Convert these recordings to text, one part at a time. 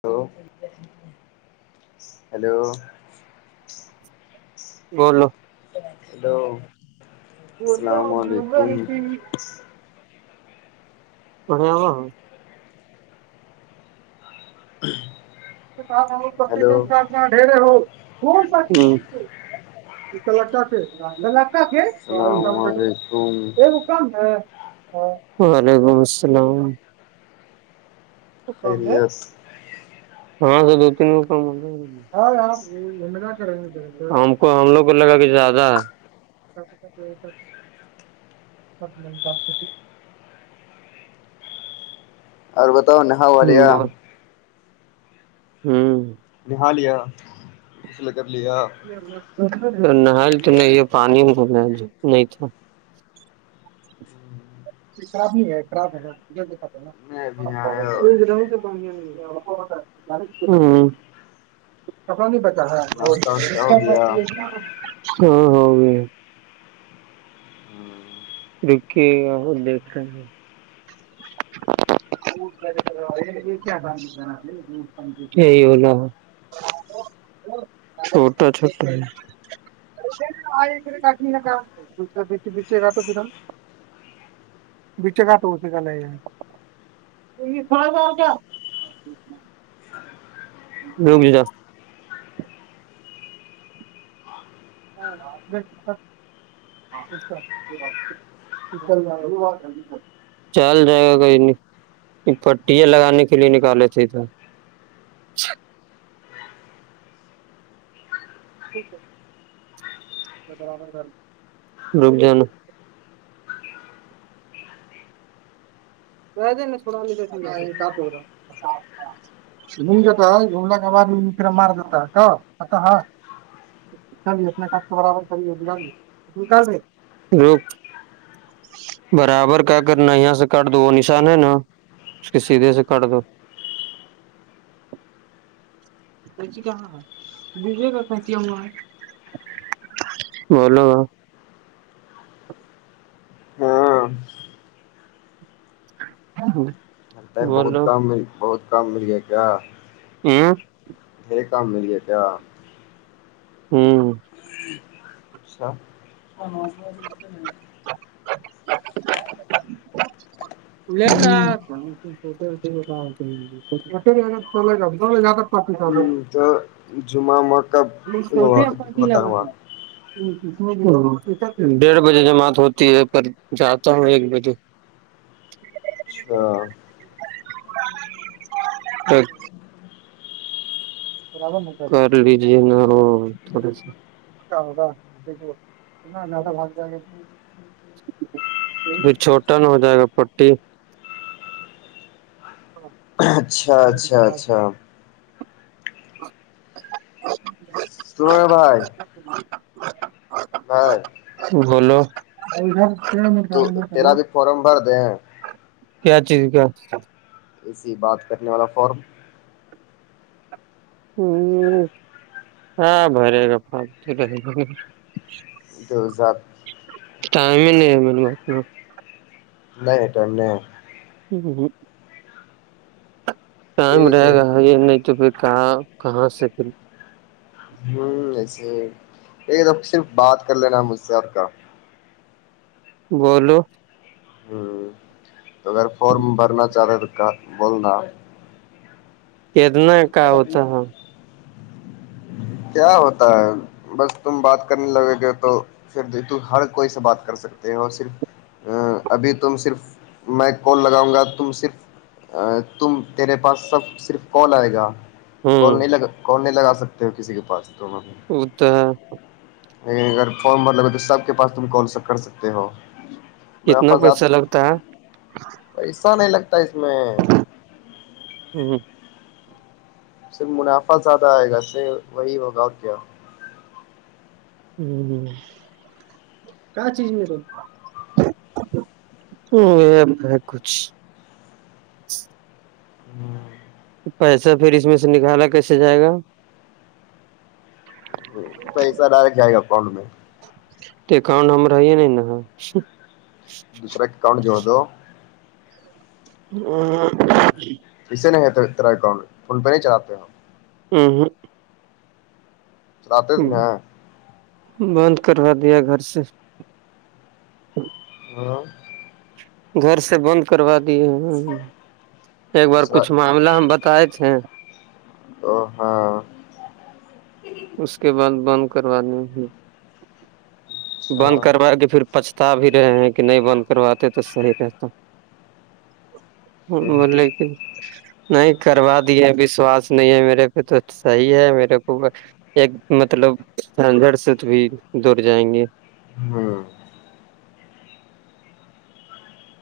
hello hello بولو hello السلام علیکم پڑ آںا [inaudible] کس ہلو چتا ڈرے ہو ہو سگ لگات تو کام السلام علیکم ا کام ہے وعلیکم السلام کام ہے خیریت ہاں دو تین وہ کام ہے ہم کو ہم لوگ کو لگا کہ زیادہ [unintelligible] اور بتاؤ نہا وہا لیا ہوں نہا لیا سلا کر لیا نہایا تو نہیں پانی نہیں تھا خراب نہیں ہے خراب ہے نا میں ابھی نہایا [unintelligible] اتنا نہیں پتا ہے ناشتہ واشتہ ہو گیا ہاں ہو گیا رک کے اور دیکھ رہے ہیں [unintelligible] یہی ہو چھوٹا چھوٹا ہے [unintelligible] بیچے گٹ ہوتی گئی نہیں ہے تو یہ پان کیا رک جا [unintelligible] [inaudible] چل جائے گا کہئی کٹیا لگانے کے لیے نکالے تھے تو رک جانا تھوڑا کاپ رہا شن جاتا جملہ باد مار جاتا کا ہاں چے اپنا کھ کا برابر چیے رہے برابر کا کرنا یہاں سے کاٹ دو وہ نشان ہے نا اس کے سیدھے سے کاٹ دو بولو ہاں ہاں ہاں چلتا ہے بہت کم بہت کم مل گیا کیا ہمم یہی کام ملی ہے کیا ہوں اچھا [unintelligible] [unintelligible] تو جمعہ کب ہوتا وہاں ڈیڑھ بجے جماعت ہوتی ہے پر جاتا ہوں ایک بجے ٹھیک اچھا [unintelligible] کر لیجے نا تھوڑے سے نا زیادہ بھاگ جائے پھر چھوٹا نہا ہو جائے گا نا پٹی اچھا اچھا اچھا سوئے ہے بھائی [inaudible] ہاں بولو تو تیرا بھی فارم بھر دیں کیا چیز کیا اسی بات کرنے والا فارم ہاں بھرے گا پپ تو رہ دوزات ٹائم ہی نہیں ہے اتنا نہیںٹ نہیں ہاں ہاں ٹائم رہے گا ہے یہ نہیں تو پھر کہاں کہاں سے پھر ہوں ایسے یہ تو صرف بات کر لینا مجھ سے اور کا بولو ہ تو اگر فارم بھرنا چاہ رہے تو بولنا اتنا کا ہوتا ہے کیا ہوتا ہے بس تم بات کرنے لگو گے تو پھر ہر کوئی سے بات کر سکتے ہو صرف ابھی تم صرف میں کال لگاؤں گا تم صرف تم تیرے پاس سب صرف کال آئے گا کون ہوں نہیں لگا کون نہیں لگا سکتے ہو کسی کے پاس ت ا تو لن اگر فون بھر لگے تو سب کے پاس تم کال س کر سکتے ہو کتنا مفظات پیسہ لگتا ہے پیسا نہیں لگتا اس میں ہوں صرف منافع زیادہ آئے گا سے وہی ہوگا اور کیا ہاں کیا چیز رہ ہوں یہ کچھ پیسہ پھر اس میں سے نکالا کیسے جائے گا پیسہ ڈائریکٹ جائے گ اکاؤنٹ میں تو کاؤن ہم رہے نہیں نا دوسرا کنڈ جوڑ دو ا اسے نہیں ہےیرا اکانٹ فون پہ نہیں چلاتے ہو ہاں چرات ہیں بند کروا دیا گھر سے ہاں گھر سے بند کروا دیے ایک بار دوسرا کچھ معاملہ ہم بتا کا ہے تھ ہیں ہاں اس کے بعد بند کروانی ہے اچھا بند کروا کے پھر پچھتا بھی رہے ہیں کہ نہیں بند کرواتے تو صحیح رہتا ہ ہوں بولے کہ نہیں کروا دیے وشواس نہیں ہے میرے پہ تو صحیح ہے میرے کو ایک مطلب جھنجھڑ سے تو بھی دور جائیں گے ہاں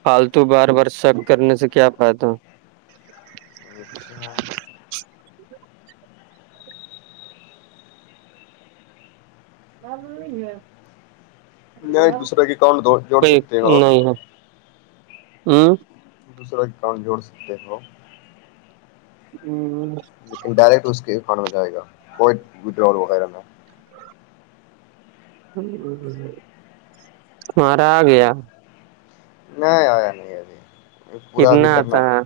پالتو بار بار سب کرنے سے کیا فائدہ وچنا نہیں دوسرا کے اکاؤنٹ جوڑ کوئی سکتے ہو نہیں ہے ہوں دوسرا ا کاؤنٹ جوڑ سکتے ہو ہ لیکن ڈائریکٹ اس کے کان میں جائے گا کو وڈر وغیرہ میں مارا آ گیا نہیں آیا نہیں ابھی پورا بھی کتنا آتا کرنا ہے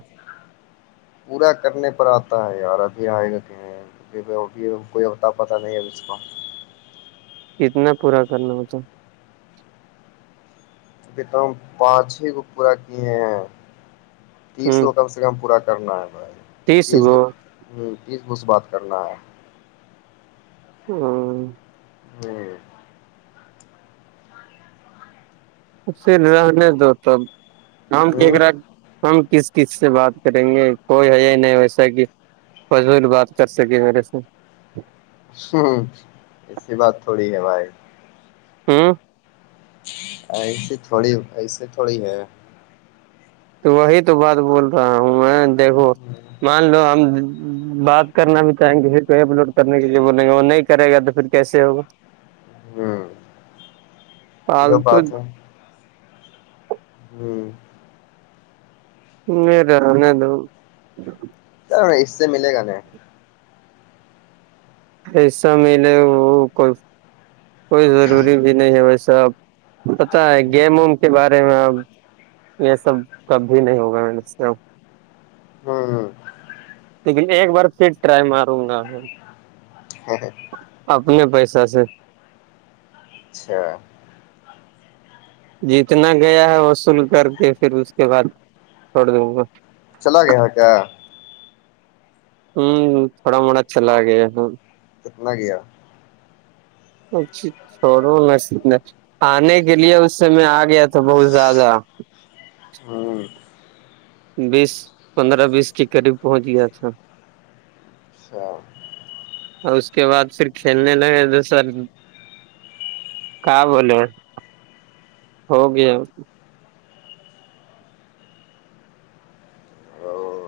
پورا کرنے پر آتا ہے یار ابھی آیےگ نہیں کوئی ہوتا پتا نہیں ا اس کا اتنا پورا کر لوگے تو تو ہم پانچ ہی کو پورا کیے ہیں ہے تیس ہ کو کم سے کم پورا کرنا ہے بھائی تیس تیس گو بات کرنا ہے ہ ہوں پھر رہنے دو تب کام ہ کیکا ہم کس کس سے بات کریں گے کوئی ہے یہ نہیں ویسا کہ فضول بات کر سکے میرے سے ہ ایسی بات تھوڑی ہے بھائی ہوں ایسی تھوڑی ایسیے تھوڑی ہے تو وہی تو بات بول رہا ہوں میں دیکھو مان لو ہم بات کرنا بھی چاہیں گے پھر کوئی اپلوڈ کرنے کے لیے بولیں گے وہ نہیں کرے گا تو پھر کیس ہوگا ہوں یہ فالتو بات ہے ہوں میر آنے دو اس سے ملے گا نہیں ایسا ملے وہ کوئی کوئی ضروری بھی نہیں ہے ویسے اپ پتا ہے گیم وم کے بارے میں ا یہ سب کبھی نہیں ہوگا ہم سے اب ہاں لیکن ایک بار پھر ٹرائی ماروں گا اپنے پیسہ سے اچھا جتنا گیا ہے وصل کر کے پھر اس کے بعد چھوڑ دوں گا چلا گیا ہاں کیا ہوں تھوڑا موڑا چلا گیا ہوں کتنا گیا اچ چڑو نہ س ن آنے کے لیے اس س میں آ گیا تھا بہت زیادہ ہاں بیس پندرہ بیس کے قریب پہنچ گیا تھا اچھا اور اس کے بعد پھر کھیلنے لگے تو سر کا بولے ہو گیا او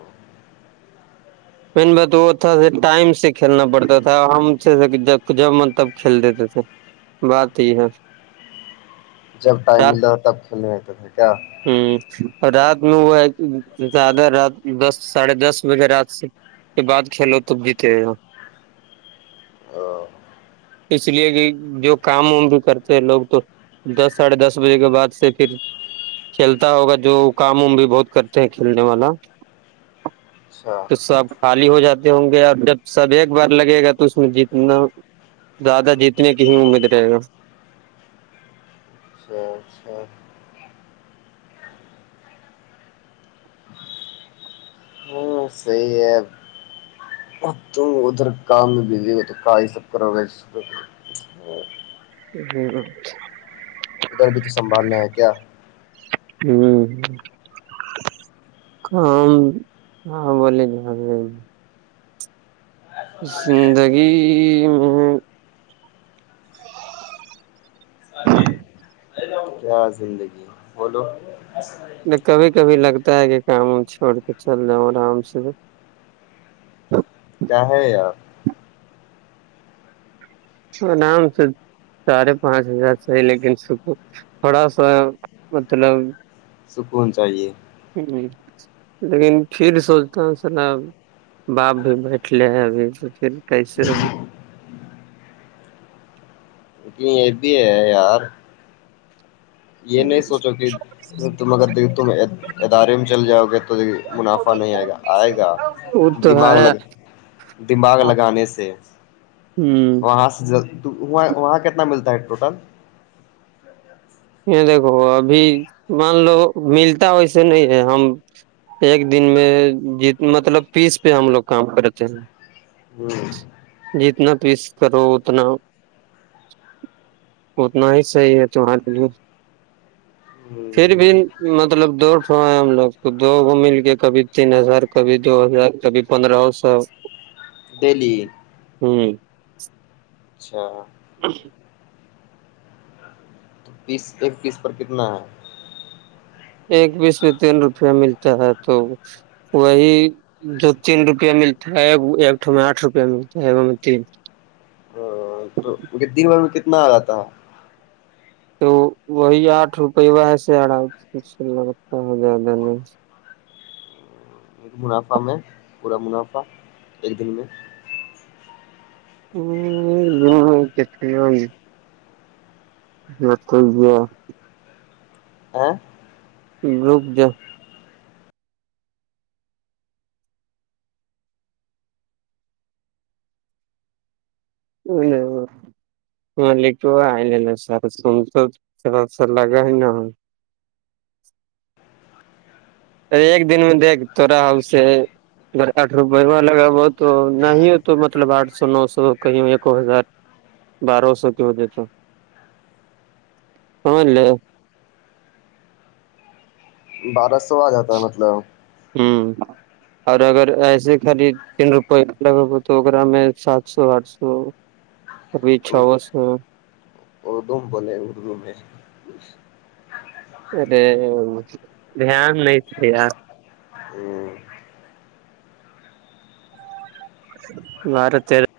میں بات وہ تھا ٹائم سے کھیلنا پڑتا تھا ہم جب من ملب تب کھیلتے تھے بات یہ ہے جب ٹائم ملا تب کھیو تو کیا ہ رات ن وہ ہے زیادہ رات دس ساڑھے دس بجے رات سے کے بعد کھیلو توب جیتے [unintelligible] اس لیے کہ جو کام وام بھی کرتے ہیں لوگ تو دس ساڑھے دس بجے کے بعد سے پھر کھیلتا ہوگا جو کام وم بھی بہت کرتے ہیں کھیلنے والا اچھا تو سب خالی ہو جاتے ہوں گے اور جب سب ایک بار لگے گا تو اس میں جتنا زیادہ جیتنے کی ہی امید رہے گا اچاچھا ہوں صحی ہے تم ادھر کام میں بزی ہو تو کا یہ سب کرو گا جیچ ادھر بھی تو سنبھالنا ہے کیا ہوں کام ہاں بولے ج زندگی [unintelligible] ہ جے [unintelligible] کیا زندگی بولو کبھی کبھی لگتا ہے کہ کام وم چھوڑ کے چل جاؤں آرام سے تو کیا ہے یار پر نام سے سارے پانچ ہزار سےاہی لیکن س تھوڑا سا مطلب سکون چاہیے ہ لیکن پھر سوچتا ہوں سرب باپ بھی بیٹھلے ہیں ابھی تو پھر کیسے ہو کی ا بھی ہے یار یہ نہیں سوچو کہ تم اگر دیک تم ادارے میں چل جاؤ گے تو د منافع نہیں آئے گا آئے گا ا تو دماغ ہے لگ دماغ لگانے سے ہوں وہاں سے تو وہاں وہاں کتنا ملتا ہے ٹوٹل یہ دیکھو ابھی مان لو ملتا ویسے نہیں ہے ہم ایک دن میں ج مطلب پیس پہ ہم لوگ کام کرتے ہیں ہ جتنا تیس کرو اتنا اتنا ہی صحیح ہے ت لیے ہوں پھر بھی مطلب دوٹو ہے ہم لوگ تو دو گ مل کے کبھی تین ہزار کبھی دو ہزار کبھی پندرہ سو دہلی ہوں اچھا [unintelligible] تو پیس ایک پیس پر کتنا ہے ایک بیس میں تین روپیہ ملتا ہے تو وہی جو تین روپیہ ملتا ہے ایکٹ میں آٹھ روپیہ ملتا ہے تین تو دن بھر میں کتنا آ جاتا تو وہی آٹھ روپے و ایسے لگ ہو جیادہ نہیں منافع میں پورا منافع ایک دن میں ہ ہ جت ج [unintelligible] [unintelligible] جت گ ہے [unintelligible] [unintelligible] ہاں گروپ جو [unintelligible] ا ج [unintelligible] [unintelligible] مالک آئ سارا سم تو تھا سا لگا ہے نا [unintelligible] ارے ایک دن میں دیکھ تو رہا اس سے اگر آٹھ روپے ہو لگا ہوا تو نہیں ہو تو مطلب آٹھ سو نو سو کہیں ایکو ہزار بارو سو کی ہو دیتا سمج لے بارہ سو آ جاتا ہے مطلب ہوں اور اگر ایسے خالی تین روپے لگ تو ا میں سات سو آٹھ سو ابھیچھا ہوس اردوم بولے اردو میں [unintelligible] ارے دھیان نہیںتیا [unintelligible] ہ [unintelligible] بار تیر [unintelligible]